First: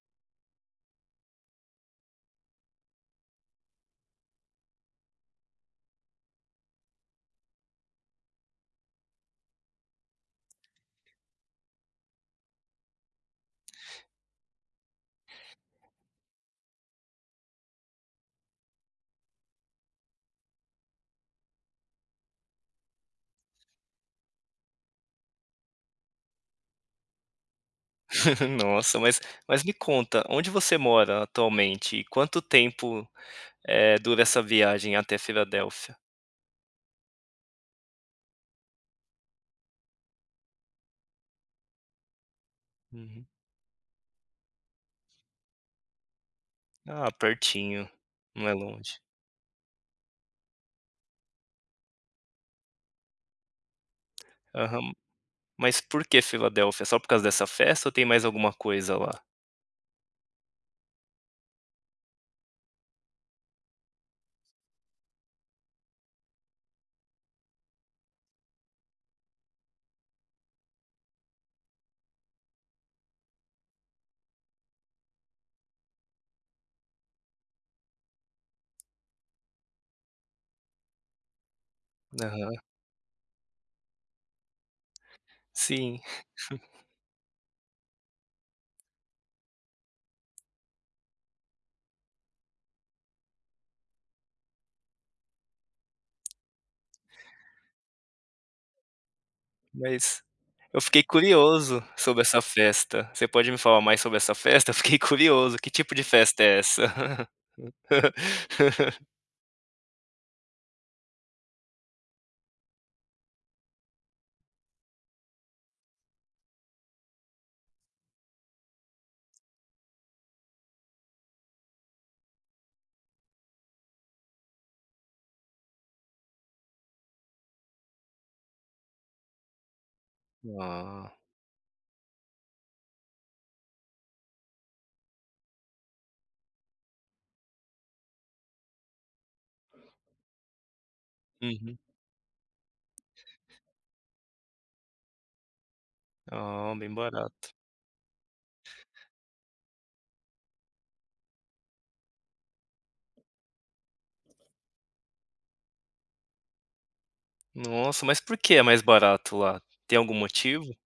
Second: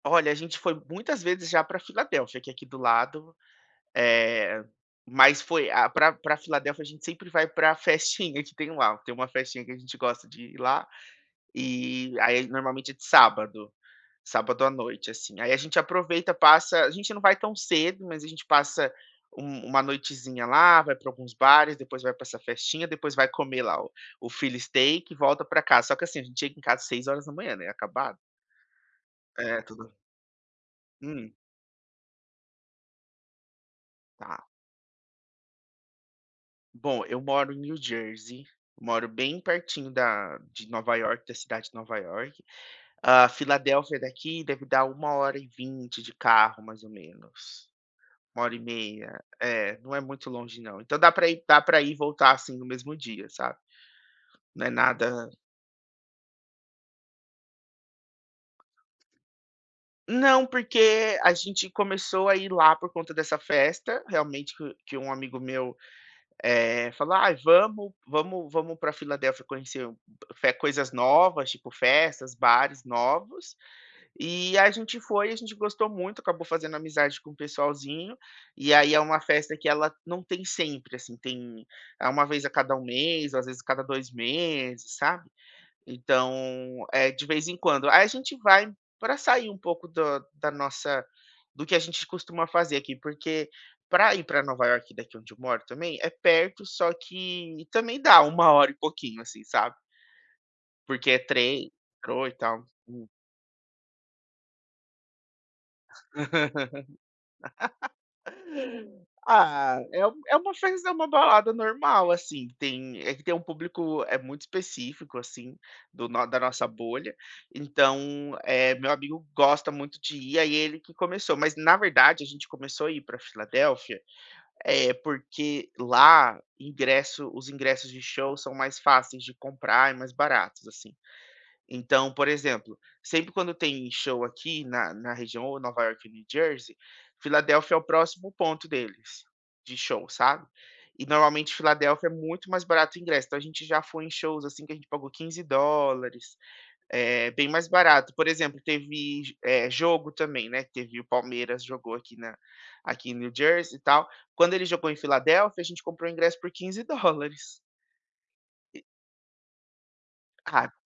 Olha, a gente foi muitas vezes já pra Filadélfia, que é aqui do lado, eh, mas foi a pra pra Filadélfia, a gente sempre vai pra festinha que tem lá. Tem uma festinha que a gente gosta de ir lá, e aí normalmente, é de sábado, sábado à noite, assim. Aí a gente aproveita, passa a gente não vai tão cedo, mas a gente passa um uma noitezinha lá, vai pra alguns bares, depois vai pra essa festinha. Depois vai comer lá o o philly steak e volta pra casa. Só que, assim, a gente chega em casa 6h, né, acabado. Nossa, mas É, mas me tudo conta, onde você mora Hum. atualmente e quanto tempo, eh, dura essa Tá. viagem até Filadélfia? Bom, eu moro em New Jersey, moro bem pertinho da de Nova Iorque, da cidade de Nova Iorque. Uhum. A Filadélfia daqui deve dar 1 hora e 20 de carro mais ou Ah, menos, pertinho, 1 não é hora e longe. meia. É, não é muito longe não. Então dá pra ir dá pra ir e voltar, assim, no mesmo dia, sabe, não é Aham, nada mas por que Filadélfia? Só por causa dessa festa ou tem mais alguma coisa lá? Não, porque a gente começou a ir lá por conta dessa festa, realmente que que um amigo meu, eh, falou: "Ai, vamos vamos vamos pra Filadelfia, conhecer fe coisas novas, tipo, festas, bares novos", e a gente foi e a gente gostou muito. Acabou fazendo amizade com o pessoalzinho e aí é uma festa que ela não tem sempre, assim, tem é uma vez a Aham. cada 1 mês, às vezes a cada 2 meses, sabe, Sim. então é de vez em quando. Aí a gente vai pra sair um pouco da da nossa do que a gente costuma fazer aqui, porque pra ir pra Nova Iorque daqui onde eu moro também é perto, só que e também dá 1 hora e pouquinho, assim, sabe. Mas eu fiquei Porque é trem, curioso sobre metrô e essa tal. Hum. festa. Você pode me falar mais sobre essa festa? Eu fiquei curioso, que tipo de festa é essa? Ah, é um é uma festa é uma balada normal, assim, tem é que tem um público é muito específico, assim, do no da nossa bolha, então, eh, meu amigo gosta muito de ir, aí ele que começou. Mas na verdade a gente começou a ir pra Filadélfia, eh, porque lá ingresso os ingressos de show são mais fáceis de comprar e mais baratos, assim. Ah. Então, por exemplo, sempre quando tem show aqui na na região ou Nova Iorque ou New Jersey, Filadélfia é o próximo ponto deles de show, sabe, e normalmente Uhum. Filadélfia é muito mais barato ingresso, então a gente já foi em shows, assim, que a gente pagou $15. Oh, bem É bem barato. mais barato, por exemplo, teve, eh, jogo também, né, teve o Palmeiras jogou aqui na aqui em New Jersey e tal, quando ele jogou em Filadélfia a gente comprou ingresso por $15. Nossa, mas por que é mais E barato lá? Tem algum Ca motivo?